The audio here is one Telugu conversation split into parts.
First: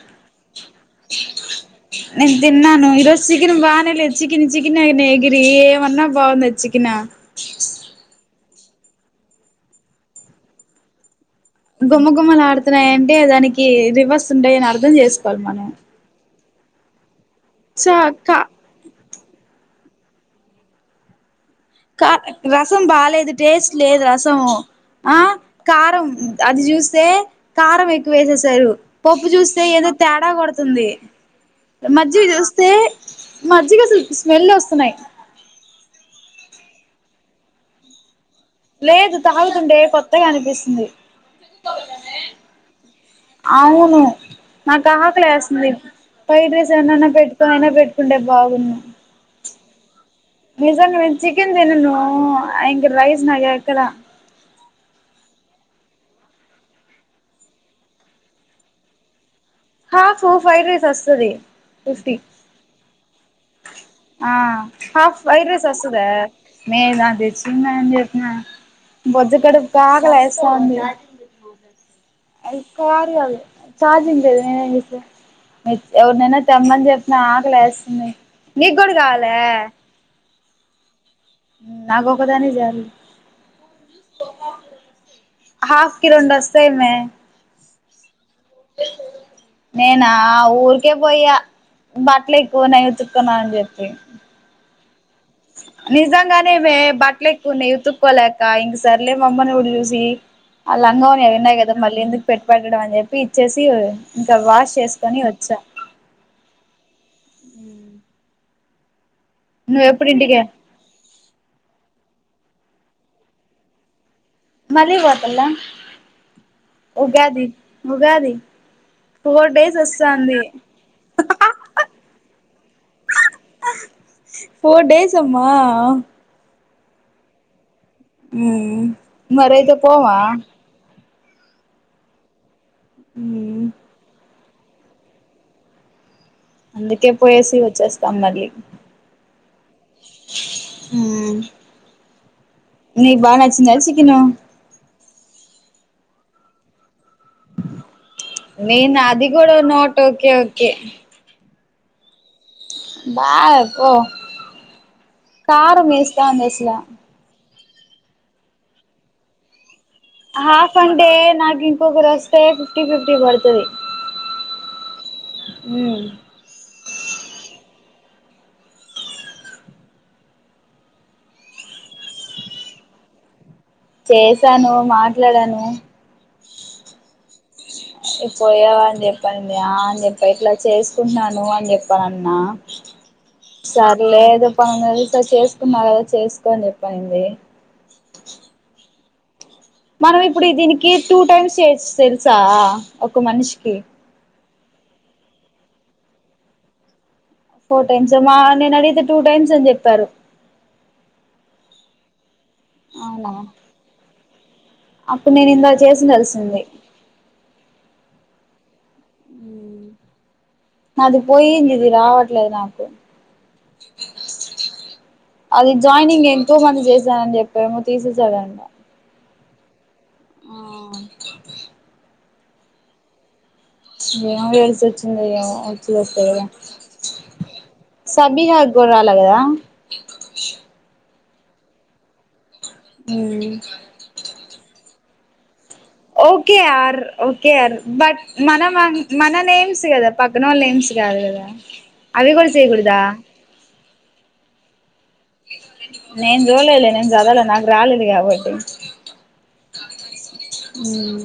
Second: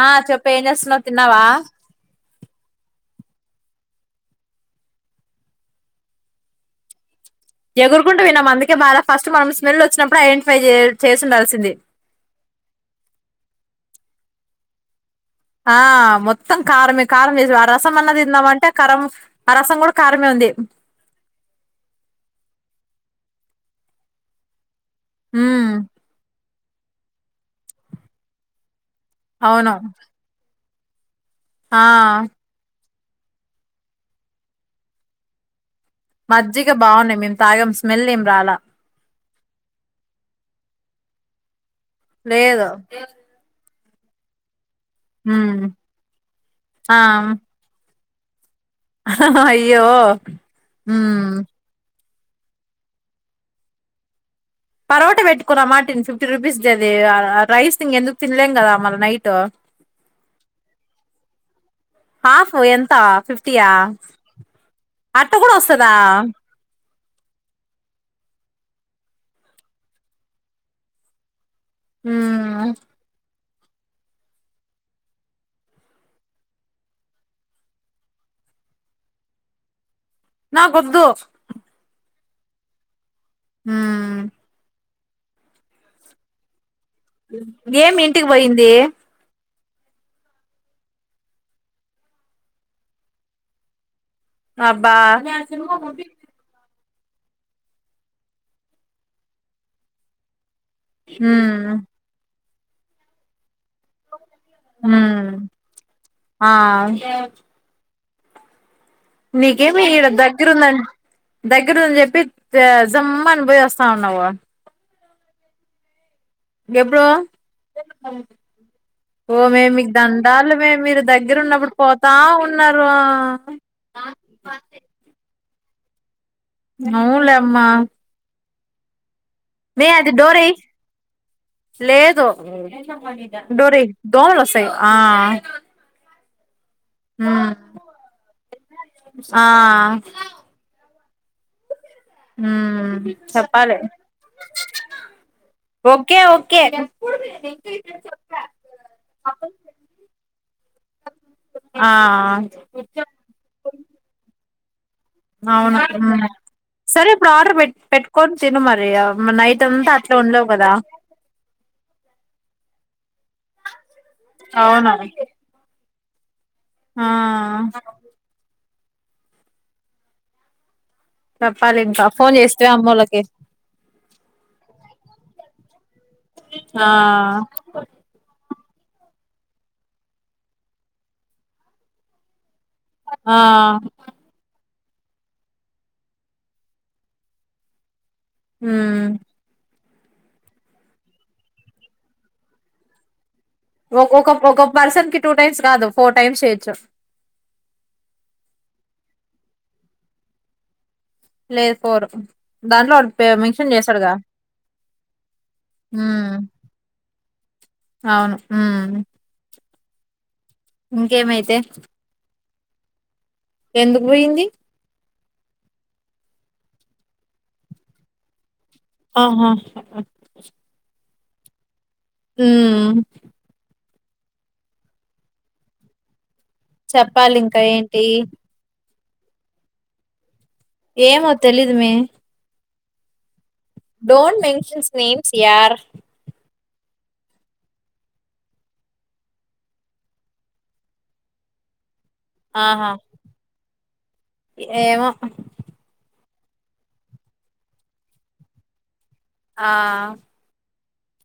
ఆ చెప్ప ఎమ్ చేస్తున్నావ్ తిన్నావా నేను తిన్నాను ఈ రోజు చికెన్ బాగానే లేదు చికెన్ చికెన్ న ఎగిరి ఏమన్నా బాగుంది చికెన్ ఎగురుకుంటు తిన్నాం అకే బాగా ఫస్ట్ మనం స్మెల్ వచ్చినప్పుడు ఐడెంటిఫై చేసిండల్సి గుమగుమలు ఆడుతున్నాయంటే దానికి ఈ రివర్స్ ఉండే అనిర్థం చేసు ఆ మత్త సంసార మ కారం చేస ఆ సో రసం అన్నది కా తిందాం అంటే కరారం ఆ రసం కూడా కారంమే ఉంది కా రసం బాలేేదు టేస్ట్ లేదు రసము ఆ హ కారం అది చూస్తే కారం ఎక్కువ వేసేసారు పప్పు చూస్తే అవును ఏదో తేడా కొడు వస్తుంది ఆ మజీ వస్తే మజ్జిగ అసలు స్మెల్ వస్తున్నాయి మజ్జగ బాగున్నాయి మేము తాగం స్మెల్ ఏం రాలా లేదు తాగుతుండే కొత్తగా అనిపిస్తుంది లేదా అవును నాకు ఆహకలి వేస్తుంది పై డ్రెస్ ఆ ఏనా పెట్టుకో అయినా పెట్టు ఉండే బాగున్నా అయ్యో మీజ ఉమ్ చికెన్ దేనను అంగ వైసు నా కకల పరోట పెట్టుకున్నమాటని ఫిఫ్టీ రూపీస్ దదది రైస్ ఇక ఎందుకు తినలేం కదా మరి నైట్ హా ఫోర్ ఫైడ్ రాైస్ వస్తంది ఫఫ్టీ హాఫ్ ఎంత ఫిఫ్టీయా ఆ హఫ అట్ట ఫైడ్ కూడా రైస్ వస్తదా వస్తుద మేాన్నతు బొద్జు కడుపు కాగాలా ఎస్తా ఉంది అ ఉమ్ కారు అదు చజ నేనే మీ ఎవరినైనా తెమ్మని చెప్పిన ఆకలి వేస్తుంది నీకు కూడా కావాల నా గద్దు నాకు ఒకదాని జరి హ హాఫ్ కిలోడిస్తామే ఉ ఏమింటి కి పోయింది నేనా ఆ ఊరికే పోయి బట్టలు ఎక్కువ న ఉతుకున్నా అని చెప్పి అబ్బా నిజాంగానే మే బట్టట్లే ఉన్నాయి ఉతుకుకోలేక ఇంగా సర్లే అని మా అమ్మ ని పిలిచి అల్ల అమ్మయి [unintelligible] వి ఉన్నాయి ఉమ్ కదా మళ్ళీ ఎందుకు పెట్టండి అనేసి ఇచ్చేసా ఇంకా వాష్ చేసుకొని వచ్చా ఏ [inaudible] నీకేమి నువ్వు ఇక్కడ ఎప్పుడు ఇంటికి దగ్గరుందని దగ్గరుని చెప్పి జమ్మని బోయి వస్తాన్నావు పలిగెత్తల్ల ఇంకెప్పుడు ఓ ఫోర్ మేము డేస్ మీకు వస్తాంది దండాలు మే మీరు దగ్గర ఉన్నప్పుడు పోతా ఉన్నారు మా అవునులే అమ్మా మ్మ్ మరయితే పో అది డోరేయ్ లేదు డోర్ ఎయ్ అందుకే డో సే ఆ అందుకే ఉమ్ పోయేసి వచ్చేస్తా మళ్ళీ ఆ ఓవ్ మూ చెప్పాలే చికెను ఓకే ఓకే మెయిన్ అది కూడా కూడా నోట్ ఓకే ఓకే ఆ ఆ బా పో కారం వేస్తాంది అసల సరే ఇప్పుడు ఆర్డర్ పెట్ట్ పెట్కొని తిను మరి అ నైట్ అంతా అట్లే ఉండలేవు కదా హాఫ్ అన్ డే నా ఇంకరు వొస్తే ఫిఫ్టీ ఫిఫ్టీ పడుతది ఆ చెప్పాలి ఇంకా ఫోన్ చేస్తివా అమ్మల్లకి చేసాను మాట్లాడాను ఆ ఓ [inaudible] పోయావా అని చెప్పండి అ అని చెప్పి ఇట్లా చెస్తుందని చెప్పండి అమ్మ ఆ ప చేసుకున్నారు కదా చేసుకోని చెప్పండి హ్మ్మ్ మనం ఇప్పుడు దీనికి టూ టైమ్స్ చేయొచ్చు తెలుసా ఒక మనిషికి వ ఓ క వ క పర్సన్ కి టూ టైమ్స్ కాదు ఫోర్ టైమ్స్ చేయొచ్చు ఫోర్ టైమ్స్ మా నేను అడిగితే టూ టైమ్స్ అని చెప్పారు లేదు ఫోర్ దాంట్లో వాడు పే అవునా మెన్షన్ చేసాడుగా అప్పుడు నేను ఇంద మ్మ్ చేసిడాలిసింది అవును హ్మ్మ్ హ్మ్మ్ అది ఇంకేమైతే పోయింది ఇది రావట్ దు నాకు ఎందుకు పోయింది అది జాయినింగ్ ఎంతో మంది చేశానని చెప్పేమో తీసేసాదంటా ఆహా ఆ కోల్ప హ్మ్మ్ ఏం ఏసిశాచిందో ఏమో వచ్చి చస్తలేదు చెప్పాలి ఇంకా ఏంటి లాదా ఏమో తెలీదు మీ డోంట్ మె స్ నేమ్స్ యార్ ఓకేయార్ ఓకే యార్ బట్ మన మ మన నేమ్స్ కదా పక్కన వాళ్ళు నేమ్స్ కాదు కదా అవి కూడా ఆహా చేయకూడదా ఏమో నేను చూడలేలే నేను చదవలే నాకు రాలేదు కాబట్టి ఆ హ్మ్మ్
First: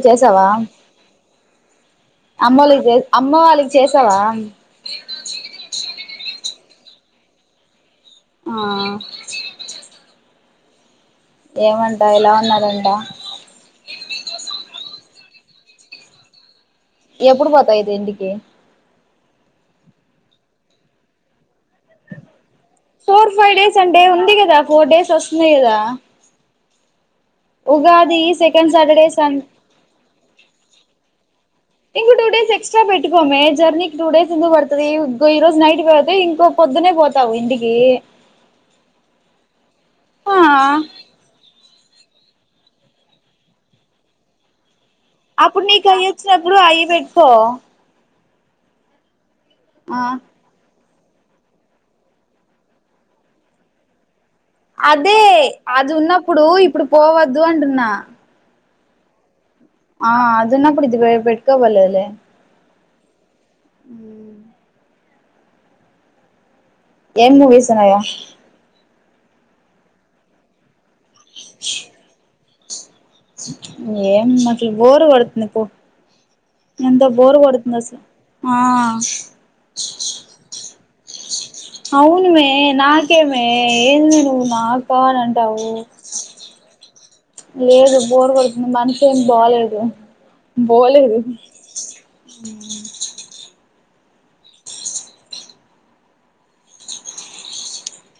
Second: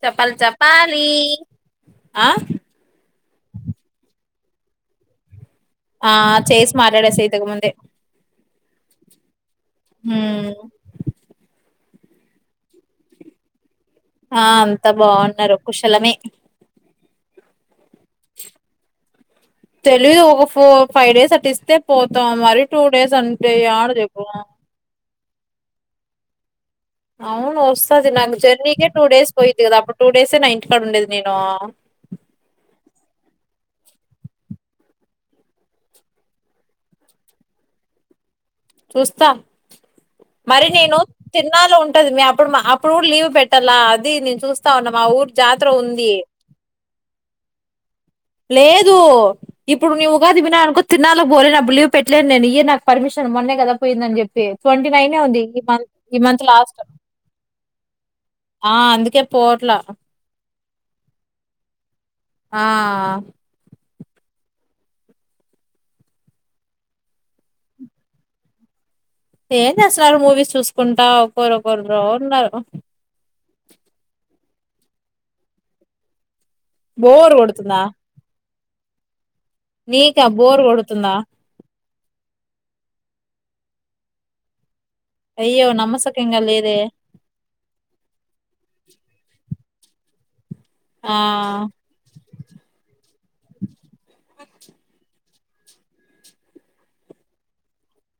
చప్పాలి చప్పాలి అమ్మ వాళకి చే అమ్మ వాళ్ళకి చేసావా ఏంచి ఆ చేసి మాట్లాడే స ఇతకు ముందే ఆ హుమ్మ్ ఏమంట ఎలా ఉన్నారంట ఆ అంతా బాగున్నారు కుశలమే ఎప్పుడు పోతాయి ఎంటికే తెలిదు ఒక ఫోర్ ఫైవ్ డేస్ అట్ ఇస్తే పోతాం మరి టూ డేస్ ఫోర్ అంటే ఫైవ్ డేస్ యాడ సండే చెప్పు ఉందిగాద ఫోర్ డేస్ అస్తే దా అవును వస్తది నాకు సెకండ్ జర్నీకే టూ సాటర్డే డేస్ సన్ పోయిది కదా అప్పుడు టూ డేసే నైట్ కడ ఉండేది నేను ఇంకో టూ డేస్ ఎక్స్ట్రా పెట్టుకోమే జర్నీకి టూ డేస్ ఎందుకు పడుతుది ఈ రోజు నైట్కిళ్తే ఇంకో పొద్దునే పోతావు ఇంటికి చూస్తా ఆ మరి నేను తిన్నాలో ఉంట ది అప్పుడు మా అప్పుడు కూడా లీవ్ పెట్టాలా అది నేను చూస్త అప్పుడు నీక అయ వచ్చినప్పుడు అయి పెట్టుకో లేదు ఇప్పుడు ఆ నువ్వు కది వి అనుకో తిన్నాలో పోలే నాప్పుడు లీవ్ పెట్టలేదు నేను ఇ నాకు పర్మిషన్ మొనే కదా పోయిందని చెప్పి ట్వంటీ అదే నైనే ఉంది ఈ మంత్ అది ఈ మంత్ ఉన్నప్పుడు లాస్ట్ ఇప్పుడు పోవద్దు అంటున్నా ఆ అందుకే పోట్లా నా పడి బెడ్క బల్ ఆ ఎ మూవీసన్నాయో ఏం చేస్తున్నారు మూవీస్ చూస్ కుంటా ఒక ఒకరు ఒకరురు ఉన్నారు ఏం అసలు బోరు పడుతుంది పూ ఎంత బోర్ బర్ పోడుతుంద కొడుతుందా స ఆ నీకా బోర్ కొడు తుందా అవున్ మే నాకే మే ఎల్ నా కాని అంటావు అయ్యో నమ్మసకంగా లేదే లేదు బోరు కొడుతుంది మన ఏం బాలదు ఆ బోలేదు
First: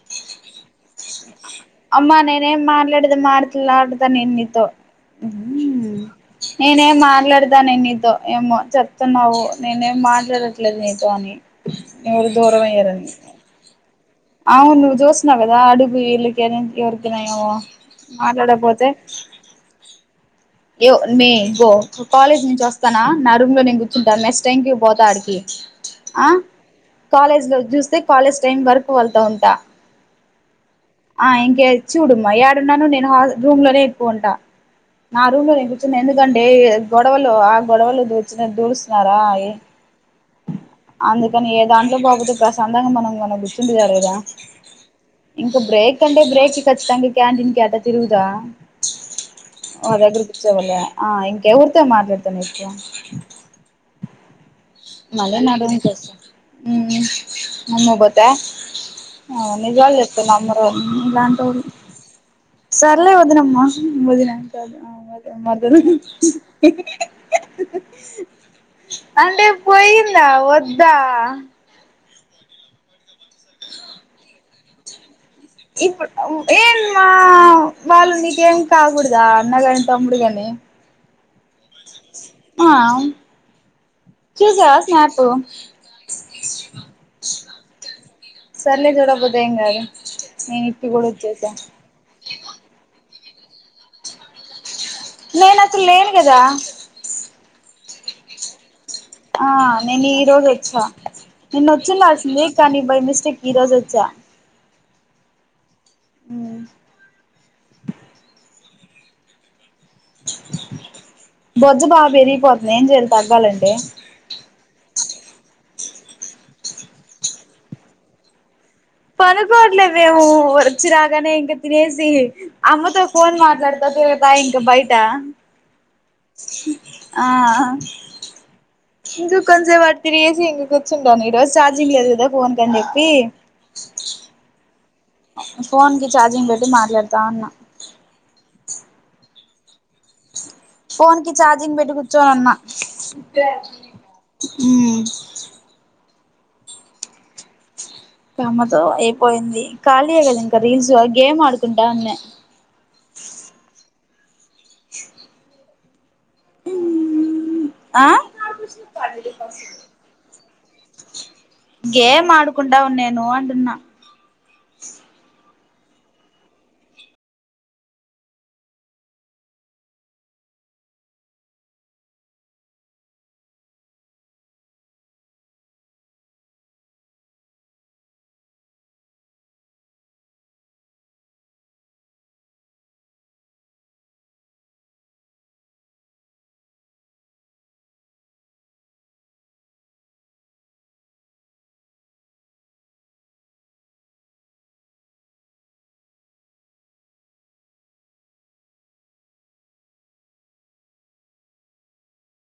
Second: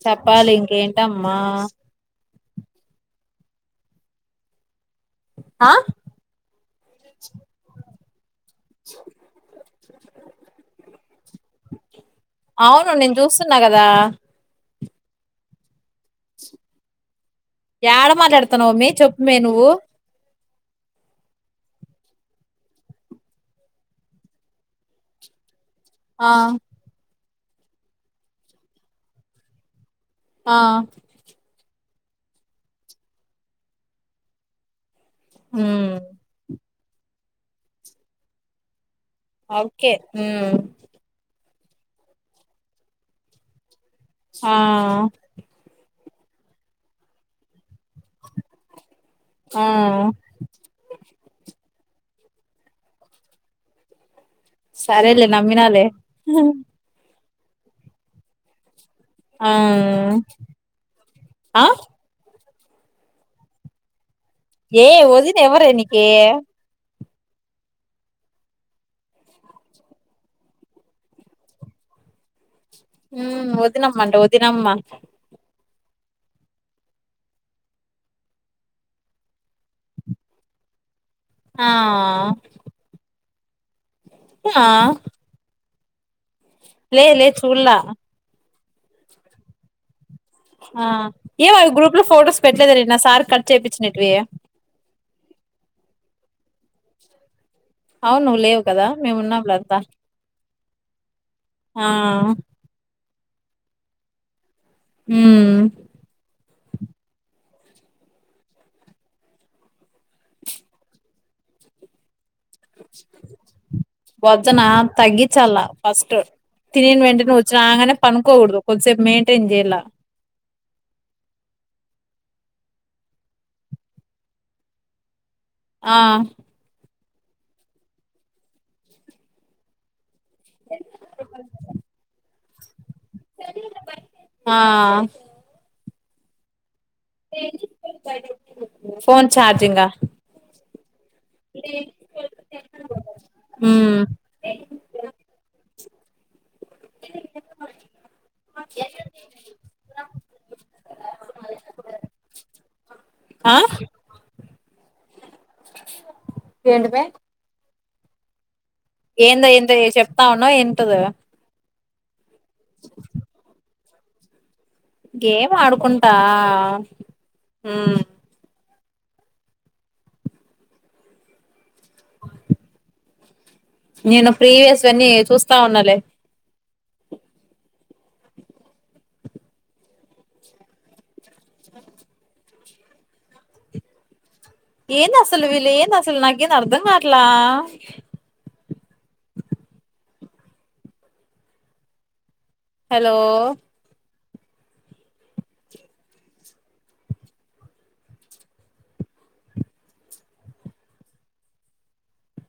చెప్పాలి ఇంకేంటమ్ మా ఎం మాట్లాడేద్ మాట్లాడతా నేన్ నీతో ఆ నేన్నేమ్ మాట్లాడత నేన్ నీతో ఏమో చెప్తున్నావు నేనేం మాట్లాడట్లేదు నీతో అని ఎవరు దూరం అవును అయ్యారని నేను చూస్తున్నా కదా అవును నువ్ జుస్తున్నావ్ కాద అడుగు ఇల్కి ఎవరికైనా ఏమో యాడ మాట్లాడ్తున్నావ్ మాట్లాడకపోతే మే చొప్ మే నువ్వు యో మే గో కాలేజ్ నుంచి వస్తానా నా రూమ్ లో నేను కూర్చుంటా నెక్స్ట్ టైం కి బోత ఆడికి ఆ కాలేజ్ లో చూస్తే కాలేజ్ టైం వరక్ కు వెళ్తా ఉంటా ఆ ఆ ఇంకేద్ చూడుమ్మా ఏడున్నాను నేను రూమ్ లోనే ఎక్కువుంటా నా రూమ్ లో నేను ఉమ్ కూర్చున్నా ఎందుకంటే గొడవలు ఆ గొడవలు దో వచ్చిన దోస్ తిన్నారా ఏ హ్మ్ కనీ ఏ దాంట్లో బోగుడుపా ప్రశాంతంగా మనం మనం గూర్చుంటే చాలు ఆ ఇంకా బ్రేక్ కంటే బ్రేక్ కి ఖచ్చితంగా క్యాంటిన్ క్యా తిరుగుదా ఆ ఓ దగ్గర కూర్చోవాలే ఆ ఇంకెవరితో మాట్లాడు కొనిచ్చ సరేలే నమ్మినాలే నమ్మ గొతే ఆ నిజాలు చెప్తే నమ్మరు నీలాంటోళ్ళు ఆ సర్లే వదినమ్మా వదిన ఇంకా అదే ఏ ఆ అదే వదిన ఎవరే మరదలు నీకి అంటే పోయిందా వద్దా ఉమ్ వదినమ్మంట వదినమ్మ ఇప్పుడు ఏం మా వాళ్ళు నీకేం కాకూడదా అన్నగాని తమ్ముడు గాని, ఆ ఆ ఆ చూసావా స్నాపు లే లే చూడలా సర్లే చూడకపోతే ఏం గాదు ఆ ఏవాడు గ్రూప్ లో ఫోటోస్ పెట్టలేదే నిన్న సార్ కట్ చేపిచ్చినేటివి నేను అసలు లేను కదా అవును లేవు కదా మేము ఆ ఉన్నాంలే అంతా నేను ఈ రోజు వచ్చా నేను ఆ వచ్చిండాల్సింది కానీ బై మిస్ చిక్ ఈ రోజు వచ్చా ఊ ఊ బొజ్జ బా పెరిగిపో నేం చేయాలి తగ్గాలంటే వొజ్జన తగ్గించాల ఫస్ట్ తినిన వెంటనే వచ్చి రాంగానే పనుకోకూడదు కొద్దిసేపు మెయింటైన్ చేయాల పనుకోట్లేదే ఊ వచ్చి రాగనే ఇంక తినేసి సిఅమ్మతో ఫోన్ మాట్లాడతా తిరగతా ఇంక బయట ఆ ఆ ఇంక కొంచెం అట్ తిరిగేసి ఇంకా కుర్చుంటాను ఈ రోజు చార్జింగ్ లేదు కదా ఫోన్ కని చెప్పి ఆ ఫోన్ కి చార్జింగ్ పెట్టీ మా మాట్లాడతా ఉన్న ఫోన్ చార్జింగ్ గా ఫోన్ కి చార్జింగ్ పెట్టి కూర్చో ఉన్నా ఉమ్ కమ్మతో అయిపోయింది ఖాళీ ఏ కదా ఇంకా రీల్స్ గేమ్ ఆడుకుంటా [unintelligible] ఆ ఏంటి మే ఆ ఏందో ఏదో ఏ చెప్తా [unintelligible] గేమ్ ఆడు కుంటా ఉన్నేను అంటున్నా గేమ్ ఆడుకుంటా మ్మ్ నేను ప్రీవియస్ అన్నీ చూస్తా ఉన్నాలే ఏంది అసలు వీళ్లు ఏంది అసలు నాకేం అర్ధం కాట్లా హలో